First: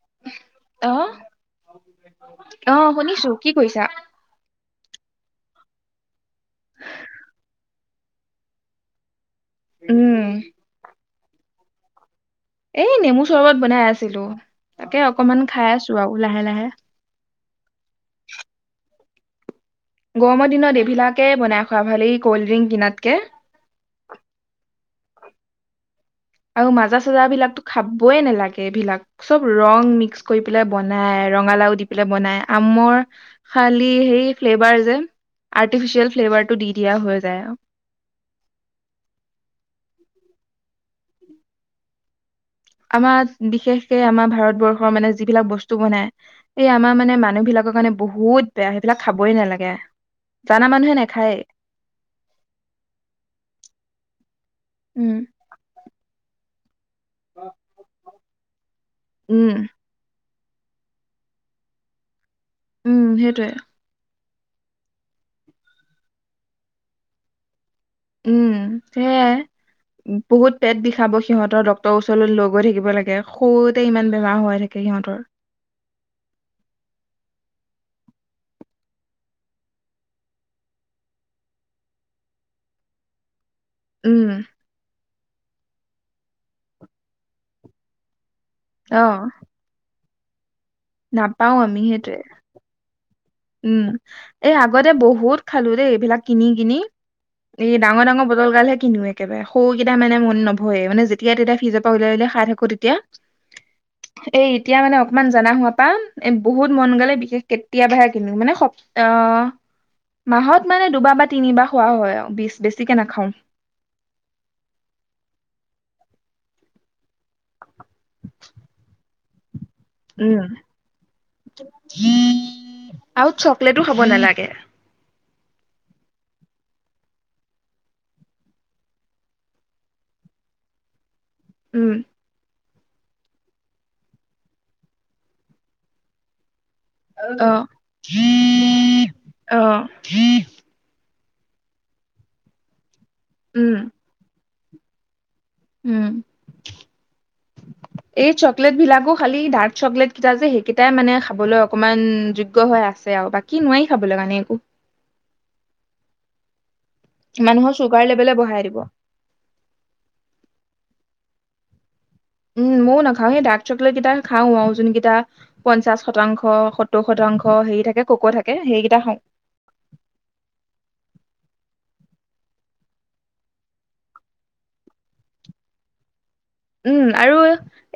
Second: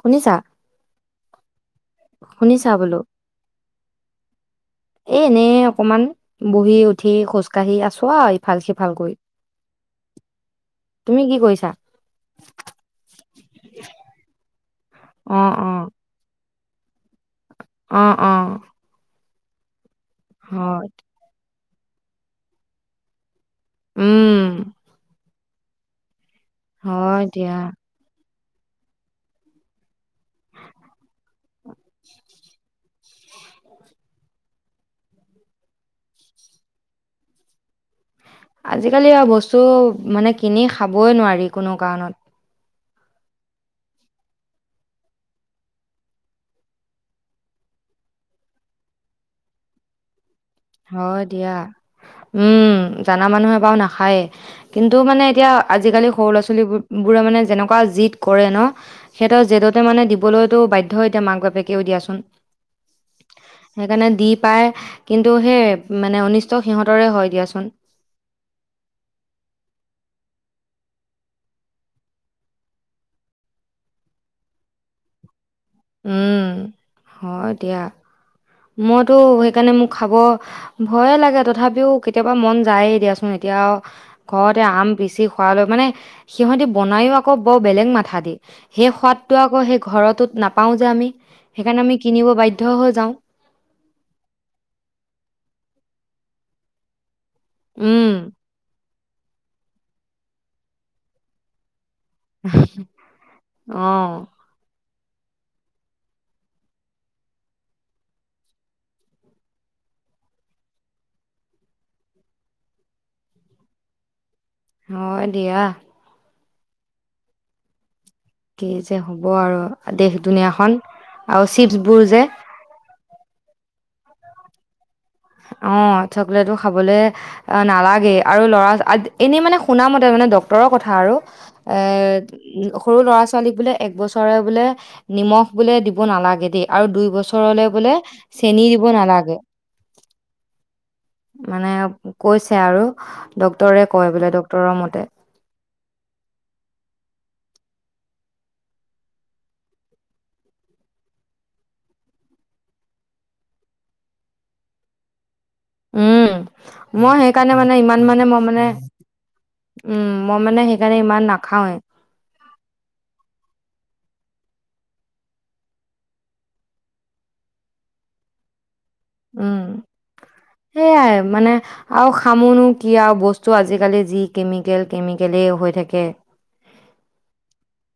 শুনিছা [unintelligible] [inaudible] অহ শুনিছা অহ বোলো শুনিছো কি কৰিছা। এ এনেই অকমান বহি উঠি খোজ কাঢ়ি আছোঁ আৱ ইফাল সিফাল কৰি উম। তুমি কি কৰিছা। এই নেমু চৰবত বনাই আছিলো। তাকে অ অকমান অ খাই আছোঁ আৱ লাহে লাহে। অ অ। গৰমৰ দিনত হয় এইবিলাকে বনাই খোৱা ভাল এই কৌল ড্ৰিংক কিনাতকে। উম। আৰু মাজা হয় চাজা দিয়া বিলাকটো খাবই নেলাগে। এইবিলাক চব ৰং মিক্স। কৰি পেলাই বনাই ৰঙালাও দি পেলাই বনাই আমৰ। খালি সেই ফ্লেভাৰ যে আৰ্টিফিচিয়েল ফ্লেভাৰটো দি দিয়া হৈ যায় আৰু। আজিকালি বস্তু মানে কিনি খাবই নোৱাৰি কোনো কাৰণত। আমাৰ বিশেষকে আমাৰ ভাৰতবৰ্ষৰ মানে যিবিলাক বস্তু বনাই এই আমাৰ মানে মানুহ বিলাকৰ কাৰণে বহুত বেয়া ।সেইবিলাক খাবই নালাগে। জানা মানুহে হয় নাখায় দিয়া উম জানা মানুহে বাৰু নাখায়েই। কিন্তু উম মানে এতিয়া আজিকালি সৰু ল'ৰা ছোৱালী। [unintelligible] বোৰে মানে যেনেকুৱা জিদ। কৰে ন। সিহঁতৰ উম জেদতে মানে দি। দিবলৈতো বাধ্যই এতিয়া মাক বাপেকেও দিয়াচোন। উম সেইটোৱে। সেইকাৰণে দি পায় কিন্তু। এইটো সে মানে অনিষ্ট সিহঁতৰে হয় দিয়াচোন। উম সেয়াই বহুত পেট বিষাব সিহঁতৰ ডক্তৰৰ ওচৰলৈ লৈ গৈ থাকিব লাগে। সৰুতে ইমান বেমাৰ হৈ থাকে সিহঁতৰ। উম হয় দিয়া মইতো সেইকাৰণে মোক খাব ভয়ে লাগে ।তথাপিও কেতিয়াবা মন যায়েই দিয়াচোন। এতিয়াও উম ঘৰতে আম পিচি। পায় ভাগ মানে সিহঁতি বনায়ো আকৌ বৰ বেলেগ মাথা দি। সেই অ সোৱাদটো আকৌ সেই ঘৰত। তোত নাপ- পাওঁ যে আমি নাপাও সেইকাৰণে আমি সেইটোৱে কিনিব বাধ্য হৈ যাওঁ। উম এই আগতে বহুত খালোঁ দেই ।এইবিলাক কিনি কিনি। এই ডাঙৰ উম ডাঙৰ বটল গাল হে কিনো এক। একেবাৰে সৰুকেইটা মানে মন নভয়ে মানে যেতিয়া তেতিয়া ফিজত। উলিয়াই উলিয়াই খাই থাকোঁ তেতিয়া, অ এই‌ এতিয়া মানে অকমান- অকমান জানা হোৱা পা বহুত মন গ'লে বিশেষ কেতিয়াবাহে। কিনো মানে সপ্ত অহ মাহত মানে দুবাৰ বা তিনিবাৰ খোৱা হয় আৰু বেছিকে নাখাওঁ। হয় দিয়া। কি যে হ'ব আৰু। দেশ উম দুুনীয়াখন আৰু চিতছবোৰ যে। আৰু চকলেটো খাৱ নালাগে। অ চকলেটটো খাবলৈ নালাগেই আৰু ল'ৰা এনেই মানে শুনামতে মানে ডক্তৰৰ কথা আৰু। উম এই। সৰু ল'ৰা ছোৱালীক বোলে একবছৰ বোলে নিমখ বোলে দিব নালাগে দেই। আৰু দুই অ বছৰলে বোলে চেনী দিব নালাগে। অ মানে কৈছে আৰু উম ডক্টৰে কৈ বোলে ড তোৰমতে উম, এই চকলেট বিলাকো খালি ডাৰ্ক চকলেট কেইটা যে সেইকেইটাই মানে খাবলৈ অকমান যোগ্য হৈ আছে আৰু বাকী নোৱাৰি খাবলৈ কাৰণে একো উম। মই সেইকাৰণে মানুহৰ মানে চুগাৰ ইমান মানে লেভেলে মই বঢ়াই মানে, দিব উম মই মানে সেইকাৰণে ইমান নাক খাওৱে। উম, ময়ো নাখাও এই ডাৰ্ক চকলেট কেইটা খাও আৰু যোনকেইটা পঞ্চাশ শতাংশ, সত্তৰ শতাংশ হেৰি থাকে কক' থাকে সেই উম সেইয়াই মানে আৰু খামনো কি আৰু বস্তু আজিকালি যি কেমিকেল, কেমিকেলেই হৈ থাকে। উম আৰু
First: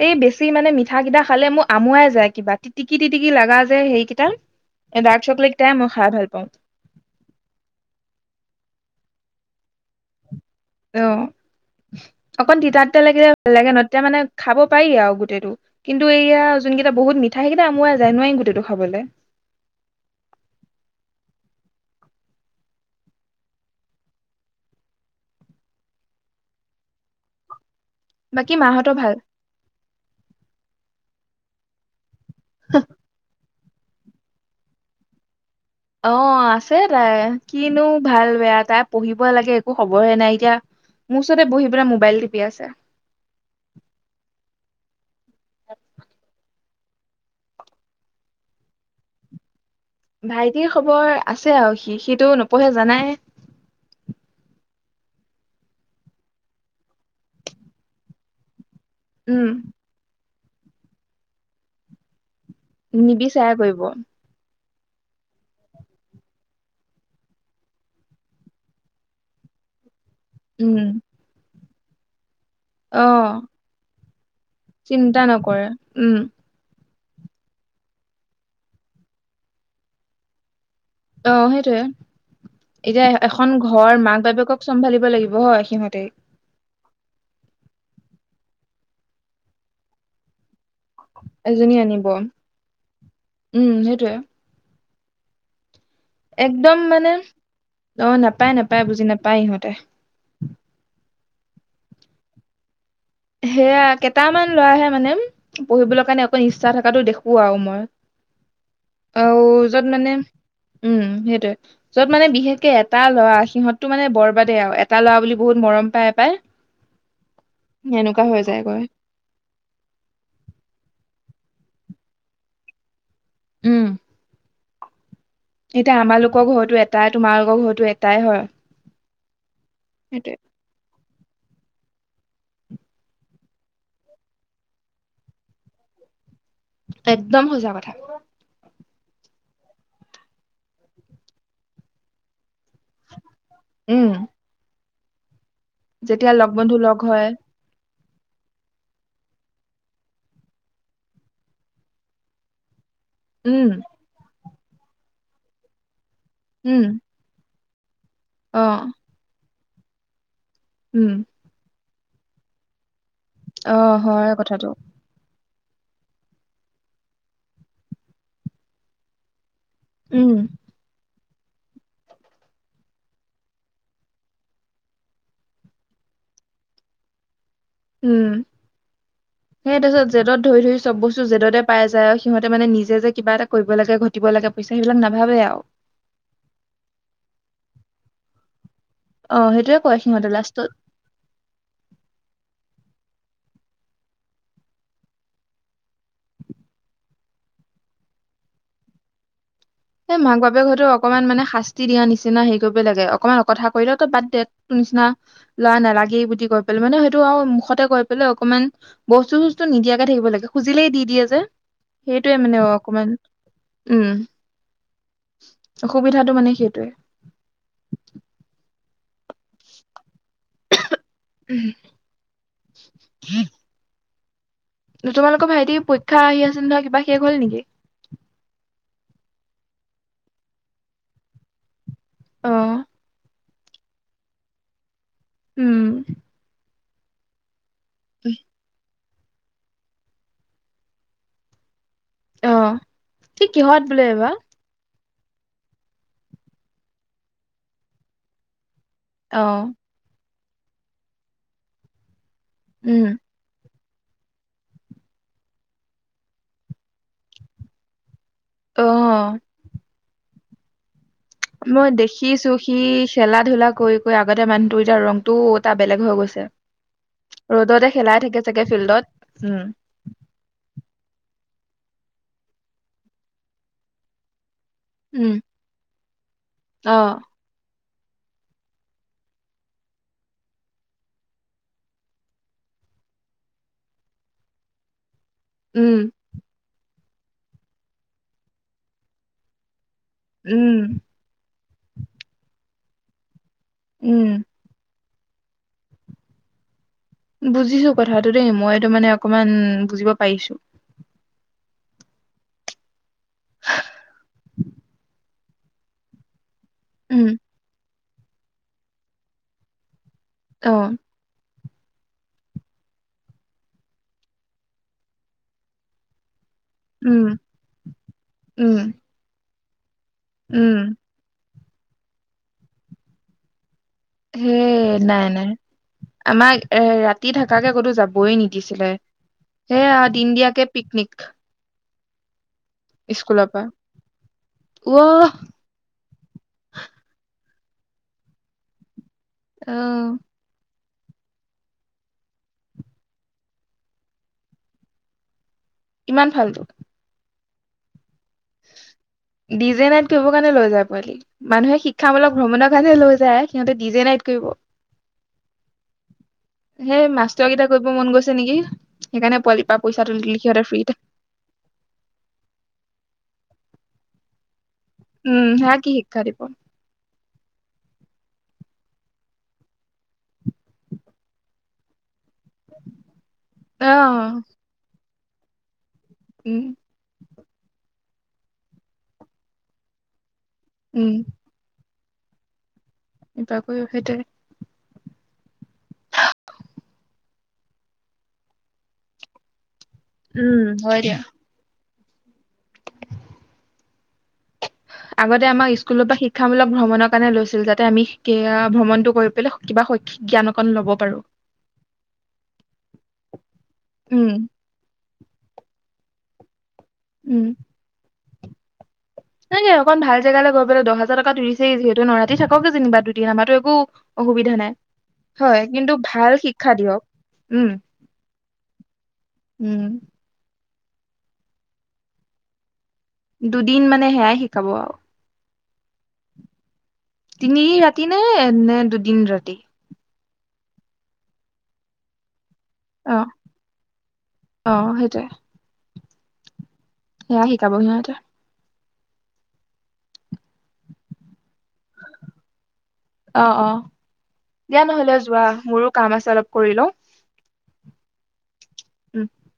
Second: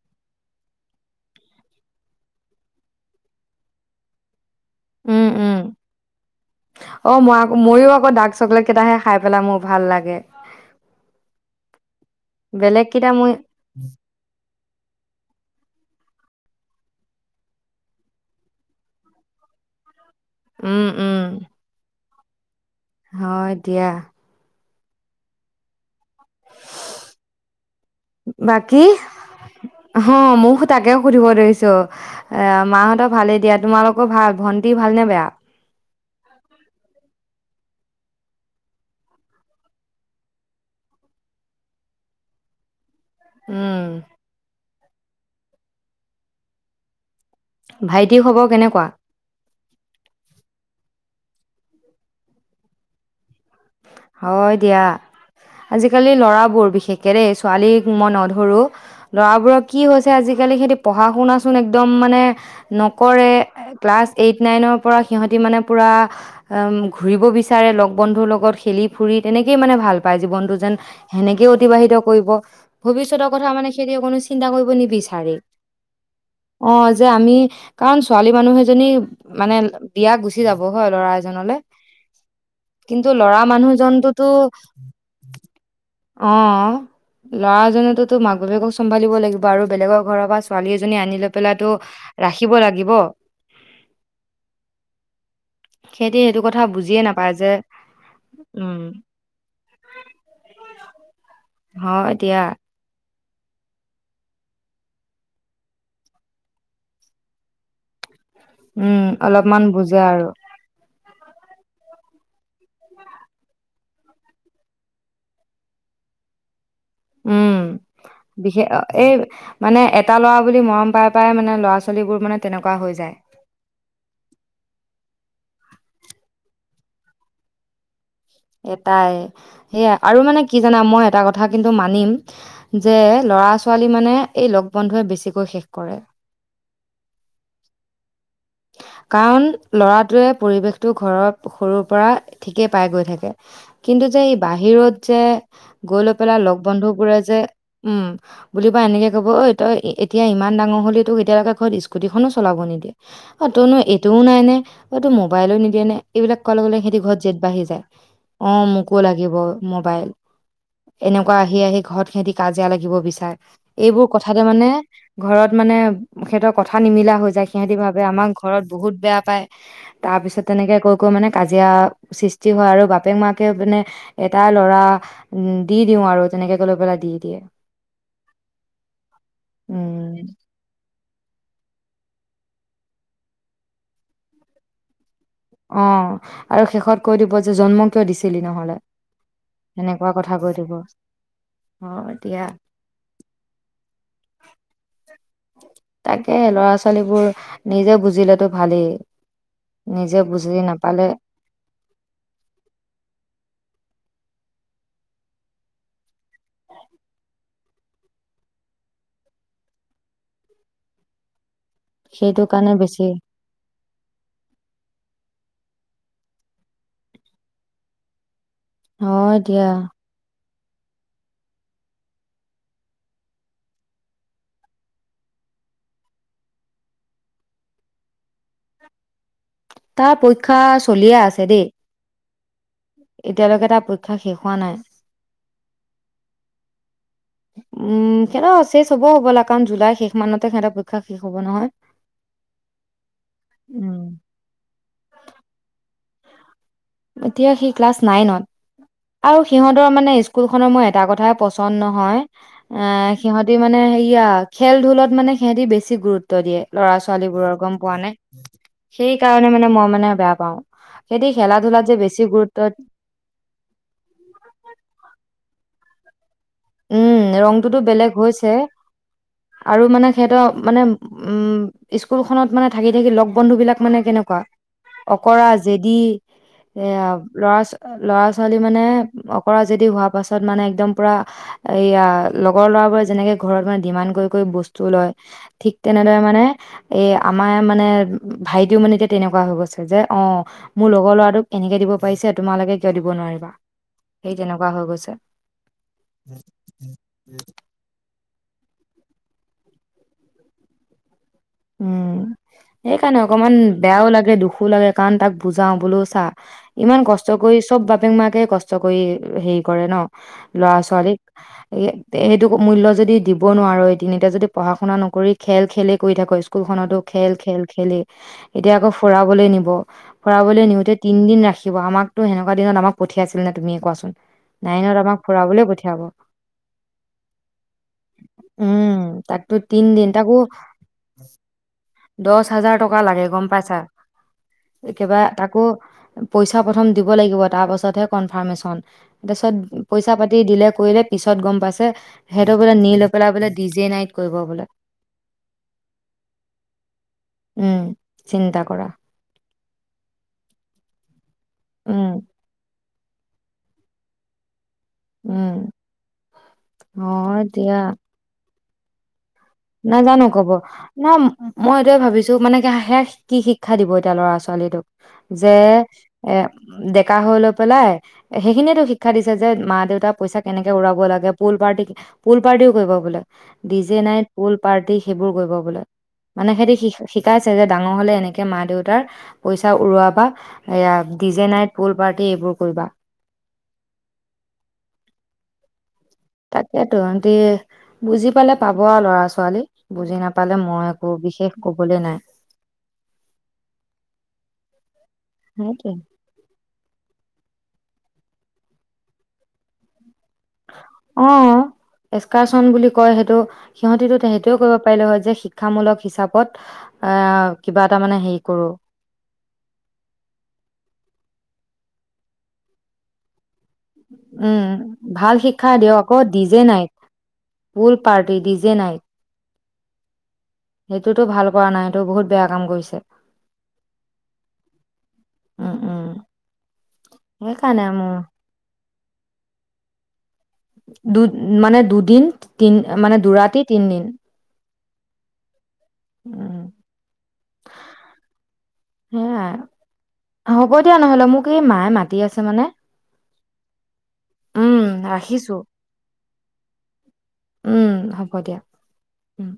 এই বেছি মানে মিঠা কেইটা খালে মোক আমুৱাই যায় কিবা তিটিকি টটিকি লগা যে সেইকেইটা ডাৰ্ক উম চকলেট উম, কেইটাই মই খাই ভাল পাওঁ অ মই আক মইয়ো আকৌ ডাৰ্ক চকলেট কেইটাহে খাই পেলাই মোৰ ভাল লাগে। অ, অকন তিতা বেলেগ তিতা কেইটা লাগিলে মই ভাল লাগে ন তেতিয়া মানে খাব পায় আৰু গোটেইটো, কিন্তু এয়া যোনকেইটা বহুত মিঠাই সেইকেইটা আমোয়াই যায় খাবলে নোৱাৰি গোটেইটো খাবলৈ। উম উম। হয় দিয়া। বাকী, মাহঁতৰ ভাল হ মোৰো তাকে সুধিব ধৰিছো । এ মাহঁতৰ ভালে দিয়াত তোমালোকৰ ভাল, ভণ্টি ভাল নে বেয়া? অ আছে তাই, কিনো ভাল বেয়া তাই পঢ়িব লাগে একো খবৰহে নাই এতিয়া, মোৰ ওচৰতে বহি পেলাই মোবাইল টিপি আছে। উম। তাত পা ভাইটি খবৰ কেনেকুৱা? ভাইটিৰ খবৰ আছে আৰু সি সিটো নপঢ়ে জানাই। হয় দিয়া, আজিকালি লৰাবোৰ বিশেষকে দেই ছোৱালীক মই নধৰো উম ল'ৰাবোৰক কি হৈছে আজি আজিকালি সেই পঢ়া শুনাচোন একদম মানে নকৰে নিবিচাৰে কৰিব ক্লাছ এইট, নাইনৰ পৰা সিহঁতি মানে পুৰা ঘূৰিব বিচাৰে, লগ বন্ধুৰ লগত খেলি ফুৰি তেনেকেই মানে ভাল পায় জীৱনটো যেন উম সেনেকেও অতিবাহিত কৰিব অ ভৱিষ্যতৰ কথা মানে সিহতি কোনো চিন্তা কৰিব চিন্তা নিবিচাৰে, নকৰে উম অ। যে আমি কাৰণ ছোৱালী মানুহ এজনী মানে বিয়া গুচি যাব ব লৰা অ এজনলে, সেইটোৱে এতিয়া কিন্তু এ- লৰা এখন ঘৰ মাক মানুহজনোতো বাপেকক চম্ভালিব লাগিব হয় সিহঁতে অ লৰাজনে তো তো মাক বাপাককম্ভালিবাগিব আৰু বেলেগৰ ঘৰৰ পৰা ছোৱালী এজনী আনি লৈ পেলো তো এজনী আনিব ৰাখিব লাগিব উম সেইটোয়ে সিহঁতি সেইটো কথা একদম বুজিয়ে মানে নাপায় যে অ নাপায় নাপায় উম বুজি নাপায় ইিহঁতে হ এতিিয়া সেয়া কেইটামান ল'ৰাহে মানে পঢ়িবলৈ কাৰণে অকণ ইচ্ছা থকাাতটো দেখো আৰু মই উম আহ অলপমান যত বুজে মানে আৰু উম সেইটোৱে য'ত মানে বিশেষকে এটা ল'ৰা সিহততটো মানে বৰবাদে আৰু এটা ল'ৰা বুলি বহুত মৰম পায় পায় উম বিশেষ এই মানে এটা ল'ৰা বুলি মৰম পাই পায় মানে ল'ৰা ছোৱালীবোৰ মানে তেনেকুৱা হৈ যায় উম এতিয়া আমাৰালোকৰ ঘৰতো এটটা তোমালোকৰ ঘৰতো এটা এটাই সেয়া আৰু সেইটোয়ে মানে কি জানা মই এটা কথা কিন্তু মানিম যে ল'ৰা ছোৱালী মানে এই লগ বন্ধুৱে বেছিকৈ শেষ কৰে একদম সজা কথা কাৰণ লৰাটোৱে পৰিৱেশটো ঘৰৰ সৰুৰ পৰা ঠিকেই পাই গৈ থাকে কিন্তু উম যে এই বাহিৰত যে গৈ লৈ পেলাই লগ বন্ধু বোৰে যে উম বুলি ৱা এনেকে কব ঐ তই এতিয়া ইমান ডাঙৰ হলে তোক এতিয়ালৈকে ঘৰত স্কুটিখনো চলাব নিদিয়ে অ উম তনো এইটোও নাই নে অ তটো মোবাইলো নিদিয়ে নে এইবিলাক কোৱা লগে লগে উম সিহঁতি ঘৰ ত জেঠ বাঢি যায় অ মোকো লাগিব মোবাইল উম এনেকুৱা আহি আহি ঘৰত সিহতি কাজিয় লাগিব বিচাৰে। অ এইবোৰ হয় কথাতে কথাটো মানে ঘৰত মানে সিহতৰ কথা নিমিলা হৈ যায় সিহঁতি বা আমাৰ ঘৰত বহুত বেয়া পায় তাৰ উম পিছত তেনেকে কৈ কৈ মানে কাজিয়া সৃষ্টি হয় আৰু বাপেক মাকে মানে এটাই লৰা দি দিওঁ আৰু তেনেকেকে লৈ পেলাই দি দিয়ে। উম সেই তাৰপিছত উম, জেদত ধৰি ধৰি চব বস্তু যেদতে পাই যায় আৰু সিহঁতে মানে নিজে যে কিবা এটা কৰিব লাগে ঘটিব লাগে পইচা সেইবিলাক ন- অ আৰু শেষত কৈ দিব যে জন্ম। তই দিছিলি নহ'লে। অ সেইটোয়ে কয় সেনেকুৱা সিহঁতে কথা কৈ লাষ্টত দিব অ এতিয়া। [inaudible] তাকে ল'ৰা ছোৱালীবোৰ নিজে বুজিলেতো ভালেই। এ নিজে মাক বুজি বাপেক হয়তো নাপালে অকণমান মানে শাস্তি দিয়া নিচিনা হেৰি কৰিব লাগে ।অকমান কথা কৰিলে ত বাদ তে নিচিনা ল'ৰা নালাগেই বুলি কৈ পেলাই মানে সেইটো আৰু মুখতে কৈ পেলাই অকমান বস্তু চস্তু নিদিয়াকে থাকিব লাগে খুজিলেই দি দিয়ে যে। সেইটোয়ে সেইটো মানে কাৰণে বেছি অকমান উম। অসুবিধাটো মানে সেইটোৱে অ এতিয়া। উম [inaudible] তোমালোকৰ ভাইটি পৰীক্ষা আহি আছিল নহয় কিবা শেষ হ'ল নেকি? তাৰ পৰীক্ষা চলিয়ে আছে দেই। অ এতিয়ালৈকে তাৰ পৰীক্ষা শেষ হোৱা নাই। উম। উম সেত আছে। চব হ'ব লাগে কাৰণ জুলাই শেষ মানতে হেতৰ পৰীক্ষা শেষ হ'ব নহয়। অ কি কিহত বোলে উম। এইবা। এতিয়া সি ক্লাছ নাইনত। আৰু অ', সিহঁতৰ মানে। স্কুলখনৰ মোৰ এটা কথাই পচন্দ নহয়। অ উম, সিহঁতি মানে। এয়া খেল ধুলত মানে সিহঁতি বেছি গুৰুত্ব দিয়ে ল'ৰা ছোৱালী বোৰৰ গম পোৱা নে। সেই অ', কাৰণে মানে মই মানে বেয়া। পাওঁ। সেতি খেলা ধূলাত। যে বেছি দেখিছোঁ গুৰুত্ব সি খেলা ধূলা কৰি কৰি আগতে মানুহটো এতিয়া ৰংটো। টা বেলেগ হৈ গৈছে। উম ৰংটোতো ৰ'দতে বেলেগ খেলাই থাকে হৈছে চাগে ফিল্ডত। উম, আৰু মানে সিহঁতৰ মানে। উম স্কুলখনত মানে থাকি থাকি লগ বন্ধু বিলাক মানে কেনেকুৱা? উম, অকৰা জেদি এ অ', ল'ৰা ছ ল'ৰা ছোৱালী মানে অকৰা যদি হোৱা পাছত মানে একদম পুৰা। এইয়া লগৰ ল'ৰাবোৰে যেনেকে ঘৰত মানে ডিমাণ্ড কৰি কৰি বস্তু লয়। ঠিক উম, তেনেদৰে মানে। এ আমাৰ মানে, ভাইটিও মানে এতিয়া তেনেকুৱা হৈ গৈছে। যে অ উম, মোৰ লগৰ ল'ৰাটোক এনেকে দিব পাৰিছে তোমালোকে কিয় দিব নোৱাৰিবা। সেই উম, তেনেকুৱা হৈ গৈছে। উম উম [inaudible] বুজিছো ক কথাটো দেই, মইতো মানে অকমান বুজিব পাৰিছো। উম, সেইকাৰণে অকমান বেয়াও লাগে, দুখো লাগে কাৰণ তাক বুজাও বোলো চা ইমান উম, কষ্ট কৰি চব ব বাপেক মাকে কষ্ট কৰি হেৰি কৰে ন। ল'ৰা অ', ছোৱালীক সেইটো মূল্য যদি দিব নোৱাৰো এদিন এতিয়া যদি পঢ়া শুনা নকৰি খেল খেলেই কৰি থাকো স্কুল খনতো উম, খেল খেল খেলি, এতিয়া উম, আকৌ ফুৰাবলৈ নিব ব ফুৰাবলৈ উম, নিওঁতে তিনদিন ৰাখি নিব, আমাকটো সেনেকোৱা দিনত আমাক পঠিয়াইছিল নে তুমি কোৱাচো হে নাই নাই, আমাক ৰাতি থকাকে কতো যাবই নিদিছিলে, উম তাকতো সেয়া দিন দিয়াকে পিকনিক দশ হাজাৰ টকা লাগে গম স্কুলৰ পৰা পাইছা, একেবাৰে ৱ তাকো পইচা প্ৰথম দিব লাগিব তাৰ পাছতহে কনফাৰ্মেশচন। তাৰ পিছত পইচা পাতি দিলে কৰিলে পিছত গম পাইছে, সেইটো বোলে নি লৈ পেলাই বোলে ডি জে নাইট কৰিব বোলে। কিমান ফাল্তু উম, চিন্তা কৰা। ডিজে নাইট কৰিব কাৰণে লৈ যায় পোৱালিক। মানুহে উম শিক্ষামূলক ভ্ৰমণৰ ফালে লৈ যায় সিহঁতে ডি জে নাইট কৰিব। উম হেই হয় মাষ্টৰ কেইটা দিয়া কৰিব মন গৈছে নেকি? সেইকাৰণে পোৱালিৰ পৰা পইচা তুলি নাজানো তুলি ক'ব, সিহঁতে ফ্ৰীতে ন মই এইটোয়ে ভাবিছো মানে কি সেয়া কি শ শিক্ষা দিব এতিয়া ল'ৰা ছোৱালীটোক উম যে সেয়া কি শিক্ষা এ দিব দেখ ডেকা হৈ লৈ পেলাই সেইখিনিয়েতো শিক্ষা দিছে যে মা দেউতাক পইচা কেনেকে উৰাব লাগে, পুল পাৰ্টি পুল পাৰ্টিও কৰিব বোলে, ডি জে নাইট আহ পুল পাৰ্টি সেইবোৰো কৰিব বোলে মানে উম সেইটি শি শিক্ষা শিকাইছে যে ডাঙৰ হলে এনেকে মা দেউতাৰ পইচা উৰুৱা বা এয়া উম D J night pool party দেই এইবোৰ কৰিবা এবাকৈও সেইটোৱে তাকেইতো সেতি বুজি পালে পাব আৰু ল'ৰা ছোৱালী বুজি নাপালে উম মই হয় একো দিয়া বিশেষ ক'ব ক'বলে নাই আগতে আমাক সেইটোৱে স্কুলৰ পৰা শিক্ষামূলক ভ্ৰমণৰ কাৰণে লৈছিল তাতে আমি কিবা আ ভ্ৰমণটো কৰি পেলাই কিবা শৈক্ষিক জ্ঞান অকণ ল'ব পাৰো অ এস্কাৰচন বুলি কয় সেইটো সিহঁতিটো উম তেহেতিয়ো কৰিব পাৰিলে হয় যে শিক্ষামূলক হিচাপ পত উম সঁচাকে অকন ভাল জেগালৈ গৈ পেলায় দহ হাজাৰ টকা টু স যিহেতু নৰা থাকক যেনিবা দুদিন আমাৰ তো উম ভাল শিক্ষা কিন্তু দিয়ক আকৌ ভাল দি যে শিক্ষা নাইত দিয়ক উম ফুল পাৰ্টি দি যে নাইত উম সেইটোতো ভাল কৰা নাই এইটো বহুত বেয়া কাম কৰিছে দুদিন মানে সেয়াই শিকাব আৰু উম উম তিনি সেইকাৰণে ৰাতি মোৰ নে নে দুদিন ৰাতি দু মানে দুদিন তি অ মানে দু ৰাতি তিনদিন অ সেইটোৱে উম সেয়া শিকাব সিহঁতে। সেয়াই হ'ব দিয়া নহলে মোক, এই মায়ে মাতি আছে মানে অ-অ, উম, দিয়া নহলে যোৱা ৰাখিছোঁ মোৰো কাম আছে অলপ কৰি লওঁ। উম, হ'ব দিয়া। উম।